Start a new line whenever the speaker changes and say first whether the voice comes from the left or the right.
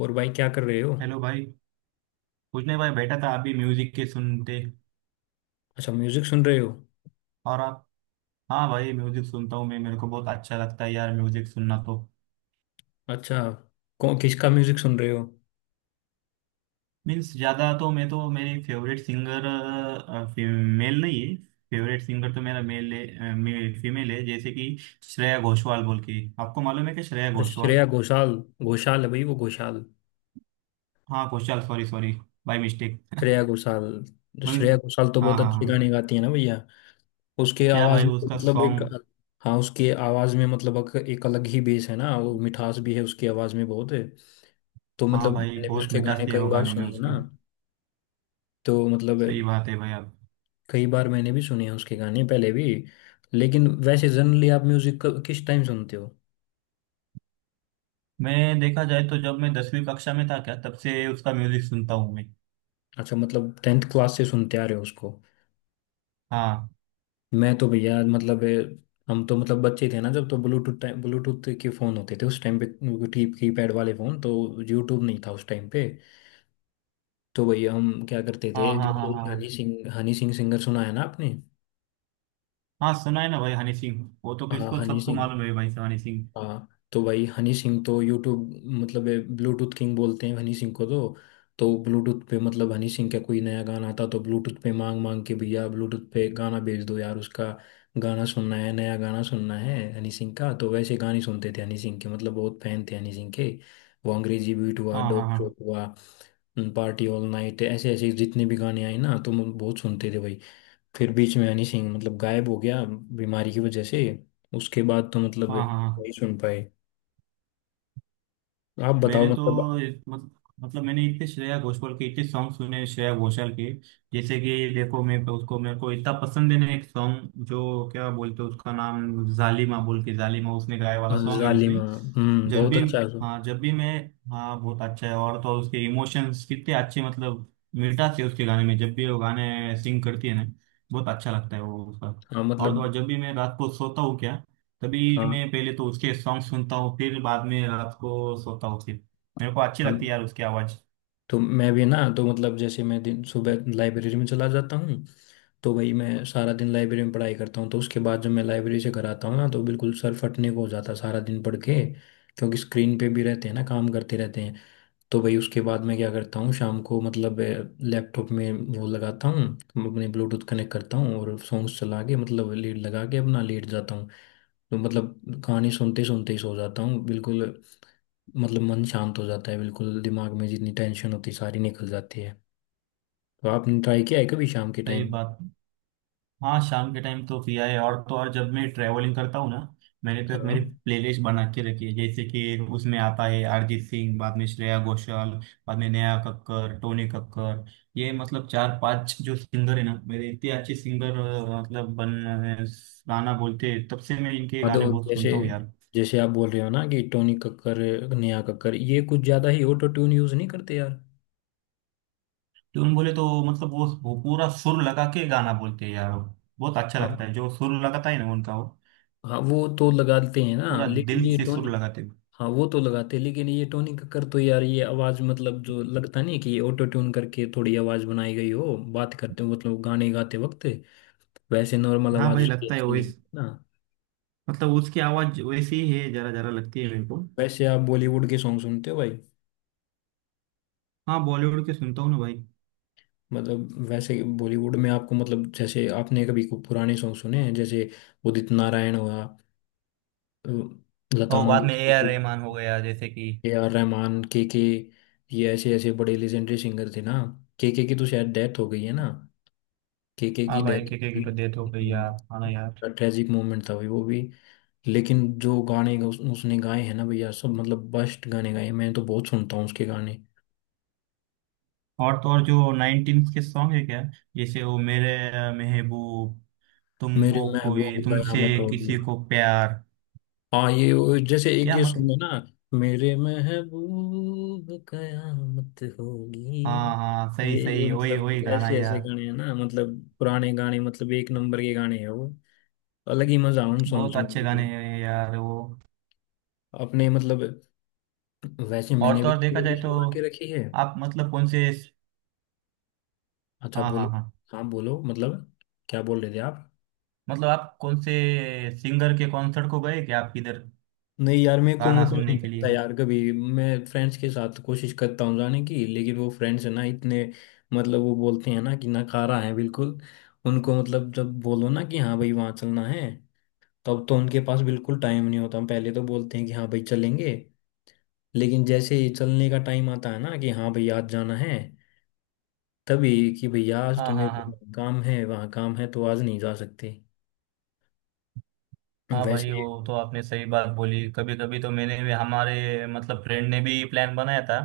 left: और भाई क्या कर रहे हो?
right: हेलो भाई। कुछ नहीं भाई, बैठा था अभी म्यूजिक के सुनते।
left: अच्छा, म्यूजिक सुन रहे हो।
right: और आप? हाँ भाई, म्यूजिक सुनता हूँ मैं। मेरे को बहुत अच्छा लगता है यार म्यूजिक सुनना तो।
left: अच्छा, कौन किसका म्यूजिक सुन रहे हो?
right: मीन्स ज्यादा तो मैं तो मेरी फेवरेट सिंगर मेल नहीं है। फेवरेट सिंगर तो मेरा मेल है, फीमेल है, जैसे कि श्रेया घोषाल बोल के। आपको मालूम है कि श्रेया
left: अच्छा,
right: घोषाल?
left: श्रेया घोषाल। घोषाल है भाई, वो घोषाल।
right: हाँ, Ghoshal. Sorry sorry, by mistake.
left: Shreya Ghoshal. तो
right: मीन्स
left: श्रेया घोषाल तो
right: हाँ
left: बहुत
right: हाँ
left: अच्छे
right: हाँ।
left: गाने गाती है ना भैया। उसके
right: क्या
left: आवाज
right: भाई
left: में तो
right: उसका
left: मतलब एक।
right: सॉन्ग।
left: हाँ, उसके आवाज में मतलब एक अलग ही बेस है ना, वो मिठास भी है उसकी आवाज में बहुत है। तो
right: हाँ
left: मतलब
right: भाई,
left: मैंने भी
right: बहुत
left: उसके
right: मिठास
left: गाने
right: है
left: कई
right: वो
left: बार
right: गाने में
left: सुने हैं
right: उसकी।
left: ना। तो मतलब
right: सही बात है भाई। आप?
left: कई बार मैंने भी सुने हैं उसके गाने पहले भी। लेकिन वैसे जनरली आप म्यूजिक किस टाइम सुनते हो?
right: मैं देखा जाए तो जब मैं दसवीं कक्षा में था क्या, तब से उसका म्यूजिक सुनता हूँ मैं।
left: अच्छा, मतलब टेंथ क्लास से सुनते आ रहे हो उसको।
right: हाँ
left: मैं तो भैया मतलब हम तो मतलब बच्चे थे ना, जब तो ब्लूटूथ टाइम ब्लूटूथ के फ़ोन होते थे उस टाइम पे, की पैड वाले फ़ोन तो। यूट्यूब नहीं था उस टाइम पे। तो भैया हम क्या करते थे,
right: हाँ
left: जब
right: हाँ हाँ
left: ये
right: हाँ। हाँ
left: हनी सिंह सिंगर सुना है ना आपने?
right: हाँ, सुना है ना भाई हनी सिंह। वो तो
left: हाँ,
right: किसको
left: हनी
right: सबको
left: सिंह।
right: मालूम है भाई हनी सिंह।
left: हाँ, तो भाई हनी सिंह तो यूट्यूब मतलब ब्लूटूथ किंग बोलते हैं हनी सिंह को तो। तो ब्लूटूथ पे मतलब हनी सिंह का कोई नया गाना आता तो ब्लूटूथ पे मांग मांग के भैया ब्लूटूथ पे गाना भेज दो यार उसका। गाना सुनना है, नया गाना सुनना है हनी सिंह का, तो वैसे गाने सुनते थे हनी सिंह के, मतलब बहुत फैन थे हनी सिंह के। वो अंग्रेजी बीट हुआ,
right: हाँ हाँ
left: डोप
right: हाँ
left: शोप हुआ, पार्टी ऑल नाइट, ऐसे ऐसे जितने भी गाने आए ना तो हम बहुत सुनते थे भाई। फिर बीच में हनी सिंह मतलब गायब हो गया बीमारी की वजह से। उसके बाद तो मतलब
right: हाँ हाँ हाँ।
left: नहीं सुन पाए। आप बताओ
right: मैंने
left: मतलब।
right: तो इस- मत, मतलब मैंने इतने श्रेया घोषाल के इतने सॉन्ग सुने, श्रेया घोषाल के। जैसे कि देखो, मैं तो उसको, मेरे को इतना पसंद है ना एक सॉन्ग, जो क्या बोलते हैं उसका नाम, जालिमा बोल के, जालिमा उसने गाया वाला सॉन्ग है उसने।
left: जालिमा, हम्म,
right: जब
left: बहुत
right: भी
left: अच्छा है वो।
right: हाँ, जब भी मैं, हाँ बहुत अच्छा है। और तो और उसके इमोशंस कितने अच्छे, मतलब मिठास है उसके गाने में जब भी वो गाने सिंग करती है ना, बहुत अच्छा लगता है वो उसका।
left: हाँ
right: और तो
left: मतलब।
right: और जब भी मैं रात को सोता हूँ क्या, तभी
left: हाँ।
right: मैं पहले तो उसके सॉन्ग सुनता हूँ, फिर बाद में रात को सोता हूँ फिर। मेरे को अच्छी लगती है
left: हम।
right: यार उसकी आवाज़।
left: तो मैं भी ना तो मतलब जैसे मैं दिन सुबह लाइब्रेरी में चला जाता हूँ। तो भाई मैं सारा दिन लाइब्रेरी में पढ़ाई करता हूँ तो उसके बाद जब मैं लाइब्रेरी से घर आता हूँ ना, तो बिल्कुल सर फटने को हो जाता है सारा दिन पढ़ के। क्योंकि स्क्रीन पे भी रहते हैं ना, काम करते रहते हैं। तो भाई उसके बाद मैं क्या करता हूँ शाम को मतलब लैपटॉप में वो लगाता हूँ, अपने ब्लूटूथ कनेक्ट करता हूँ और सॉन्ग्स चला के मतलब लेट लगा के अपना लेट जाता हूँ। तो मतलब कहानी सुनते सुनते ही सो जाता हूँ बिल्कुल। मतलब मन शांत हो जाता है बिल्कुल, दिमाग में जितनी टेंशन होती है सारी निकल जाती है। तो आपने ट्राई किया है कभी शाम के
right: सही
left: टाइम?
right: बात। हाँ शाम के टाइम तो पिया है। और तो और जब मैं ट्रैवलिंग करता हूँ ना, मैंने तो एक मेरी
left: हाँ।
right: प्लेलिस्ट बना के रखी है, जैसे कि उसमें आता है अरिजीत सिंह, बाद में श्रेया घोषाल, बाद में नेहा कक्कर, टोनी कक्कर। ये मतलब चार पांच जो सिंगर है ना मेरे, इतने अच्छे सिंगर, मतलब बन गाना बोलते हैं, तब से मैं इनके
left: हाँ। तो
right: गाने बहुत
left: जैसे,
right: सुनता हूँ यार।
left: जैसे आप बोल रहे हो ना कि टोनी कक्कर, नेहा कक्कर, ये कुछ ज़्यादा ही ऑटो ट्यून यूज़ नहीं करते यार?
right: ट्यून बोले तो मतलब वो पूरा सुर लगा के गाना बोलते हैं यार। बहुत अच्छा
left: हाँ।
right: लगता है जो सुर लगाता है ना उनका वो।
left: हाँ वो तो लगाते हैं ना,
right: पूरा
left: लेकिन
right: दिल
left: ये
right: से
left: टोन।
right: सुर लगाते हैं।
left: हाँ वो तो लगाते, लेकिन ये टोनी कक्कर तो यार, ये आवाज मतलब जो लगता नहीं है कि ये ऑटो ट्यून करके थोड़ी आवाज बनाई गई हो, बात करते हो मतलब गाने गाते वक्त। वैसे नॉर्मल
right: हाँ
left: आवाज
right: भाई,
left: उसकी
right: लगता है
left: ऐसी नहीं है
right: वैस
left: ना।
right: मतलब उसकी आवाज वैसी ही है, जरा जरा लगती है मेरे को।
left: वैसे आप बॉलीवुड के सॉन्ग सुनते हो भाई?
right: हाँ, बॉलीवुड के सुनता हूँ ना भाई।
left: मतलब वैसे बॉलीवुड में आपको मतलब जैसे आपने कभी को पुराने सॉन्ग सुने हैं जैसे उदित नारायण हुआ, अ, लता
right: और बाद में ए आर
left: मंगेशकर,
right: रहमान हो गया जैसे कि।
left: के आर रहमान, के के। ये ऐसे ऐसे बड़े लेजेंडरी सिंगर थे ना। के की तो शायद डेथ हो गई है ना? केके
right: हाँ
left: की
right: भाई,
left: डेथ।
right: के की तो डेथ हो गई यार, हाँ ना यार।
left: ट्रेजिक मोमेंट था भाई वो भी। लेकिन जो गाने उसने गाए हैं ना भैया, सब मतलब बेस्ट गाने गाए हैं, मैं तो बहुत सुनता हूँ उसके गाने।
right: और तो और जो नाइनटीन के सॉन्ग है क्या, जैसे वो, मेरे महबूब,
left: मेरे
right: तुमको
left: महबूब
right: कोई, तुमसे
left: कयामत होगी।
right: किसी को प्यार।
left: हाँ, जैसे एक
right: क्या
left: ये सुन
right: मतलब?
left: लो ना। मेरे महबूब कयामत होगी।
right: हाँ हाँ, सही
left: ये
right: सही, वही वही
left: मतलब
right: गाना
left: ऐसे ऐसे
right: यार।
left: गाने हैं ना, मतलब पुराने गाने, मतलब एक नंबर के गाने हैं वो। अलग ही मजा है उन सॉन्ग्स
right: बहुत
left: में
right: अच्छे गाने
left: बिल्कुल।
right: हैं यार वो।
left: अपने मतलब वैसे
right: और
left: मैंने
right: तो
left: भी
right: और देखा जाए
left: प्लेलिस्ट
right: तो,
left: बना के रखी है।
right: आप मतलब कौन से,
left: अच्छा,
right: हाँ हाँ
left: बोलो।
right: हाँ,
left: हाँ बोलो मतलब, क्या बोल रहे थे आप?
right: मतलब आप कौन से सिंगर के कॉन्सर्ट को गए क्या आप, किधर
left: नहीं यार, मेरे को
right: गाना
left: मौका ही नहीं
right: सुनने के
left: मिलता
right: लिए?
left: यार, कभी मैं फ्रेंड्स के साथ कोशिश करता हूँ जाने की, लेकिन वो फ्रेंड्स है ना इतने मतलब वो बोलते हैं ना कि नकारा है बिल्कुल। उनको मतलब जब बोलो ना कि हाँ भाई वहाँ चलना है, तब तो उनके पास बिल्कुल टाइम नहीं होता, पहले तो बोलते हैं कि हाँ भाई चलेंगे। लेकिन जैसे ही चलने का टाइम आता है ना कि हाँ भाई आज जाना है, तभी कि भैया आज
right: हाँ
left: तो
right: हाँ
left: मेरे
right: हाँ।
left: को काम है, वहाँ काम है, तो आज नहीं जा सकते।
right: हाँ भाई,
left: वैसे।
right: वो तो आपने सही बात बोली। कभी कभी तो मैंने भी, हमारे मतलब फ्रेंड ने भी प्लान बनाया था,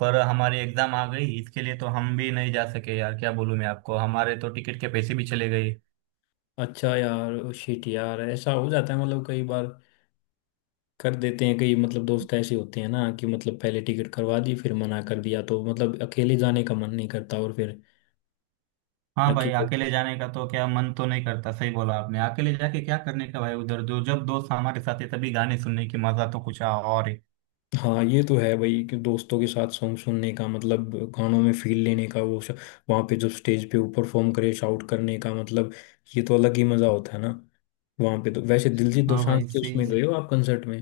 right: पर हमारी एग्जाम आ गई इसके लिए, तो हम भी नहीं जा सके यार, क्या बोलूँ मैं आपको, हमारे तो टिकट के पैसे भी चले गए।
left: अच्छा यार, शिट यार, ऐसा हो जाता है मतलब कई बार कर देते हैं, कई मतलब दोस्त ऐसे होते हैं ना कि मतलब पहले टिकट करवा दी फिर मना कर दिया, तो मतलब अकेले जाने का मन नहीं करता, और फिर
right: हाँ भाई,
left: अकेले।
right: अकेले जाने का तो क्या मन तो नहीं करता, सही बोला आपने, अकेले जाके क्या करने का भाई उधर। जो जब दोस्त हमारे साथ है तभी गाने सुनने की मजा तो कुछ और है।
left: हाँ ये तो है भाई कि दोस्तों के साथ सॉन्ग सुनने का मतलब, गानों में फील लेने का वो वहाँ पे जब स्टेज पे वो परफॉर्म करे, शाउट करने का मतलब, ये तो अलग ही मजा होता है ना। वहाँ पे तो वैसे दिलजीत
right: हाँ
left: दोसांझ
right: भाई
left: के
right: सही।
left: उसमें गए हो आप कंसर्ट में?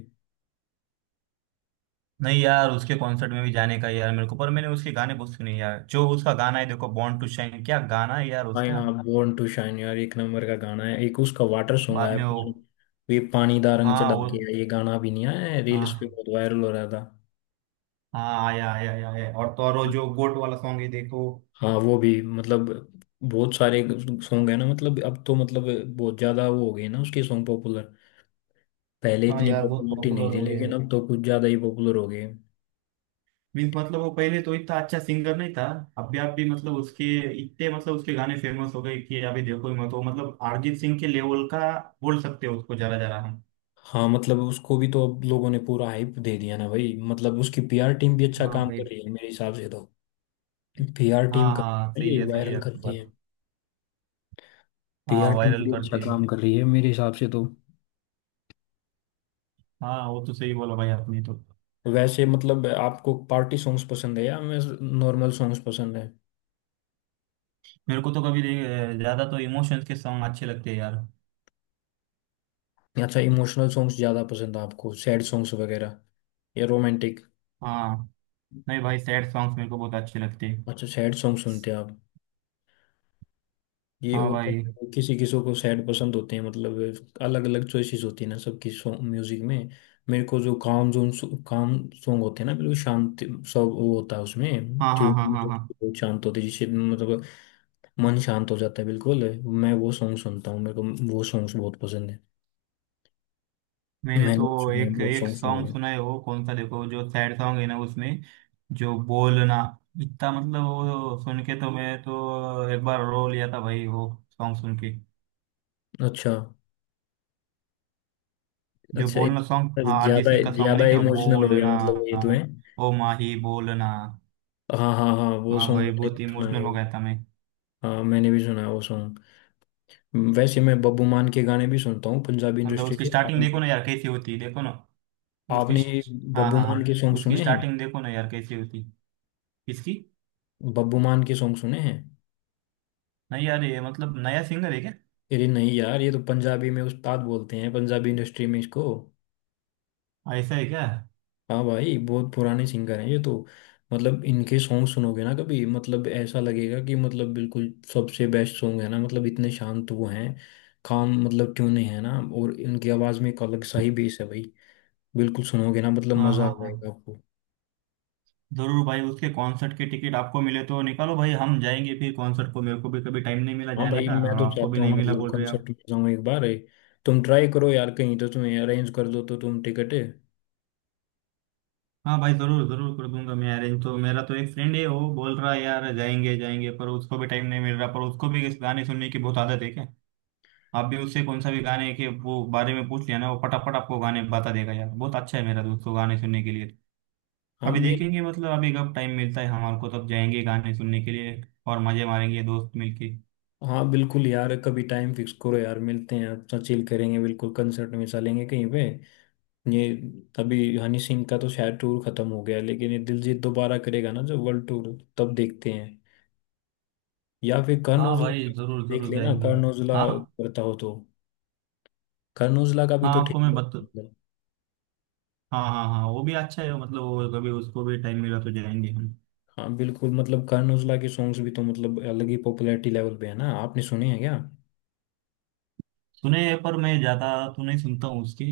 right: नहीं यार, उसके कॉन्सर्ट में भी जाने का यार मेरे को, पर मैंने उसके गाने बहुत सुने यार। जो उसका गाना है देखो, बॉर्न टू शाइन, क्या गाना है यार
left: आई
right: उसका।
left: आप, बोर्न टू शाइन यार एक नंबर का गाना है, एक उसका वाटर सॉन्ग
right: बाद
left: आया,
right: में वो,
left: वे पानी दा रंग
right: हाँ
left: चढ़ा
right: वो,
left: के आया, ये गाना भी नहीं आया है रील्स पे
right: हाँ।
left: बहुत वायरल हो रहा था।
right: हाँ आया आया आया आया। और तो और वो जो गोट वाला सॉन्ग है देखो।
left: हाँ वो भी मतलब बहुत सारे सॉन्ग है ना, मतलब अब तो मतलब बहुत ज्यादा वो हो गए ना उसके सॉन्ग पॉपुलर। पहले
right: हाँ
left: इतनी
right: यार बहुत
left: पॉपुलरिटी
right: पॉपुलर
left: नहीं थी,
right: हो गए।
left: लेकिन अब तो कुछ ज्यादा ही पॉपुलर हो गए।
right: मीन्स मतलब वो पहले तो इतना अच्छा सिंगर नहीं था। अभी आप भी मतलब उसके इतने, मतलब उसके गाने फेमस हो गए कि अभी देखो ही मत वो, मतलब अरिजीत सिंह के लेवल का बोल सकते हो उसको जरा जरा हम।
left: हाँ मतलब उसको भी तो अब लोगों ने पूरा हाइप दे दिया ना भाई, मतलब उसकी पीआर टीम भी अच्छा
right: हाँ
left: काम कर
right: भाई।
left: रही है मेरे हिसाब से तो। पीआर टीम
right: हाँ हाँ,
left: कर, ये
right: सही है
left: वायरल
right: आपकी
left: करते
right: बात।
left: हैं,
right: हाँ,
left: पीआर टीम
right: वायरल
left: भी अच्छा
right: करते हैं।
left: काम कर रही है मेरे हिसाब से तो।
right: हाँ, वो तो सही बोला भाई आपने तो।
left: वैसे मतलब आपको पार्टी सॉन्ग्स पसंद है या मैं, नॉर्मल सॉन्ग्स पसंद है?
right: मेरे को तो कभी नहीं- ज्यादा तो इमोशंस के सॉन्ग अच्छे लगते हैं यार।
left: या अच्छा, इमोशनल सॉन्ग्स ज़्यादा पसंद है आपको, सैड सॉन्ग्स वगैरह या रोमांटिक?
right: हाँ, नहीं भाई, सैड सॉन्ग्स मेरे को बहुत अच्छे लगते हैं।
left: अच्छा सैड सॉन्ग सुनते हैं आप। ये
right: हाँ
left: होता
right: भाई।
left: है किसी किसी को सैड पसंद होते हैं, मतलब अलग अलग चॉइसेस होती है ना सबकी सॉन्ग म्यूजिक में। मेरे को जो काम जोन काम सॉन्ग होते हैं ना, बिल्कुल शांति सब वो होता है उसमें,
right: हाँ हाँ हाँ
left: ट्यून
right: हाँ हाँ।
left: शांत होती है जिससे मतलब मन शांत हो जाता है बिल्कुल। मैं वो सॉन्ग सुनता हूँ, मेरे को वो सॉन्ग्स बहुत पसंद है।
right: मैंने
left: मैंने भी
right: तो
left: सुने हैं,
right: एक
left: बहुत
right: एक
left: सॉन्ग सुने
right: सॉन्ग
left: हैं।
right: सुना है वो कौन सा देखो, जो सैड सॉन्ग है ना उसमें, जो बोलना, इतना मतलब वो सुन के तो मैं तो एक बार रो लिया था भाई वो सॉन्ग सुन के।
left: अच्छा।
right: जो बोलना सॉन्ग, हाँ अरिजीत
left: ज्यादा
right: सिंह का सॉन्ग,
left: ज्यादा
right: नहीं क्या,
left: इमोशनल हो गया
right: बोलना,
left: मतलब, ये तो है।
right: ओ माही बोलना।
left: हाँ हाँ हाँ, वो
right: हाँ
left: सॉन्ग
right: भाई
left: मैंने भी
right: बहुत
left: सुना है
right: इमोशनल हो
left: भाई।
right: गया था मैं।
left: हाँ मैंने भी सुना है वो सॉन्ग। वैसे मैं बब्बू मान के गाने भी सुनता हूँ पंजाबी
right: मतलब
left: इंडस्ट्री
right: उसकी
left: से
right: स्टार्टिंग देखो ना यार कैसी होती है, देखो ना उसकी।
left: आपने
right: हाँ
left: बब्बू
right: हाँ
left: मान
right: हाँ।
left: के सॉन्ग
right: उसकी
left: सुने हैं?
right: स्टार्टिंग देखो ना यार कैसी होती इसकी।
left: बब्बू मान के सॉन्ग सुने हैं?
right: नहीं यार, ये मतलब नया सिंगर है क्या?
left: अरे नहीं यार, ये तो पंजाबी में उस्ताद बोलते हैं पंजाबी इंडस्ट्री में इसको।
right: ऐसा है क्या?
left: हाँ भाई बहुत पुराने सिंगर हैं ये तो। मतलब इनके सॉन्ग सुनोगे ना कभी, मतलब ऐसा लगेगा कि मतलब बिल्कुल सबसे बेस्ट सॉन्ग है ना, मतलब इतने शांत वो हैं, काम मतलब ट्यूने हैं ना, और इनकी आवाज़ में एक अलग सा ही बेस है भाई। बिल्कुल सुनोगे ना, मतलब
right: हाँ
left: मज़ा आ
right: हाँ हाँ।
left: जाएगा आपको।
right: जरूर भाई, उसके कॉन्सर्ट के टिकट आपको मिले तो निकालो भाई, हम जाएंगे फिर कॉन्सर्ट को। मेरे को भी कभी टाइम नहीं मिला
left: हाँ
right: जाने
left: भाई
right: का,
left: मैं
right: और
left: तो
right: आपको भी
left: चाहता हूँ
right: नहीं मिला
left: मतलब
right: बोल रहे आप।
left: कंसर्ट में जाऊँ एक बार है, तुम ट्राई करो यार कहीं तो तुम्हें अरेंज कर दो तो तुम टिकट।
right: हाँ भाई, जरूर जरूर कर दूंगा मैं अरेंज। तो मेरा तो एक फ्रेंड है, वो बोल रहा है यार जाएंगे जाएंगे, पर उसको भी टाइम नहीं मिल रहा। पर उसको भी इस गाने सुनने की बहुत आदत है क्या। आप भी उससे कौन सा भी गाने के वो बारे में पूछ लिया ना, वो फटाफट आपको गाने बता देगा यार। बहुत अच्छा है मेरा दोस्त को गाने सुनने के लिए।
left: हाँ
right: अभी
left: मिल।
right: देखेंगे मतलब अभी कब टाइम मिलता है हमारे को, तब जाएंगे गाने सुनने के लिए और मजे मारेंगे दोस्त मिलके।
left: हाँ बिल्कुल यार, कभी टाइम फिक्स करो यार मिलते हैं, अपना चिल करेंगे बिल्कुल, कंसर्ट में चलेंगे कहीं पे। ये अभी हनी सिंह का तो शायद टूर खत्म हो गया, लेकिन ये दिलजीत दोबारा करेगा ना जो वर्ल्ड टूर, तब देखते हैं, या फिर करण
right: हाँ
left: औजला
right: भाई
left: का।
right: जरूर
left: देख
right: जरूर
left: लेना
right: जाएंगे।
left: करण औजला
right: हाँ
left: करता हो तो। करण औजला का भी
right: हाँ,
left: तो ठीक
right: आपको मैं
left: है
right: बत
left: मतलब।
right: हाँ हाँ हाँ, वो भी अच्छा है। मतलब वो, कभी उसको भी टाइम मिला तो जाएंगे हम।
left: हाँ बिल्कुल, मतलब करण औजला के सॉन्ग्स भी तो मतलब अलग ही पॉपुलैरिटी लेवल पे है ना, आपने सुने हैं क्या?
right: सुने हैं, पर मैं ज्यादा तो नहीं सुनता हूँ उसकी।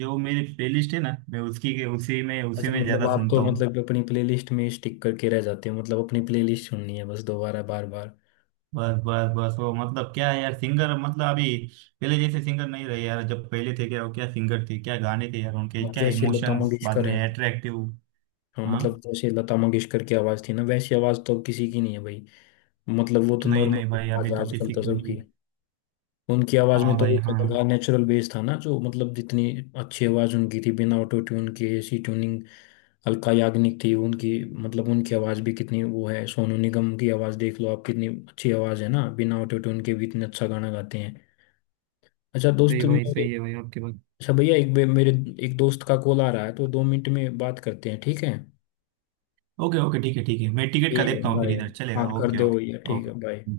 right: जो मेरी प्लेलिस्ट है ना, मैं उसकी के उसी में उसी
left: अच्छा,
right: में
left: मतलब
right: ज्यादा
left: आप तो
right: सुनता हूँ।
left: मतलब अपनी प्लेलिस्ट में स्टिक करके रह जाते हो मतलब, अपनी प्लेलिस्ट सुननी है बस दोबारा बार बार।
right: बस बस बस, वो मतलब क्या है यार, सिंगर मतलब अभी पहले जैसे सिंगर नहीं रहे यार। जब पहले थे क्या, वो क्या सिंगर थे, क्या गाने थे यार उनके,
left: मतलब
right: क्या
left: जैसे लता
right: इमोशंस, बाद
left: मंगेशकर
right: में
left: है।
right: अट्रैक्टिव।
left: हाँ
right: हाँ।
left: मतलब जैसे लता मंगेशकर की आवाज़ थी ना, वैसी आवाज़ तो अब किसी की नहीं है भाई। मतलब वो तो
right: नहीं नहीं
left: नॉर्मल
right: भाई,
left: आवाज
right: अभी
left: है
right: तो
left: आजकल
right: किसी
left: तो
right: को नहीं।
left: सबकी। उनकी आवाज में
right: हाँ
left: तो
right: भाई
left: एक
right: हाँ।
left: अलग था, नेचुरल बेस था ना जो, मतलब जितनी अच्छी आवाज उनकी थी बिना ऑटो ट्यून के, ऐसी ट्यूनिंग। अलका याग्निक थी उनकी। मतलब उनकी आवाज भी कितनी वो है, सोनू निगम की आवाज देख लो आप, कितनी अच्छी आवाज है ना, बिना ऑटो ट्यून के भी इतने अच्छा गाना गाते हैं। अच्छा
right: सही
left: दोस्त
right: भाई,
left: मेरे।
right: सही है भाई आपके बात।
left: अच्छा भैया मेरे एक दोस्त का कॉल आ रहा है, तो 2 मिनट में बात करते हैं, ठीक है?
right: ओके ओके, ठीक है ठीक है, मैं टिकट का
left: ठीक है
right: देखता हूँ फिर
left: बाय।
right: इधर
left: हाँ
right: चलेगा।
left: कर
right: ओके
left: दो
right: ओके
left: भैया, ठीक है बाय।
right: ओके।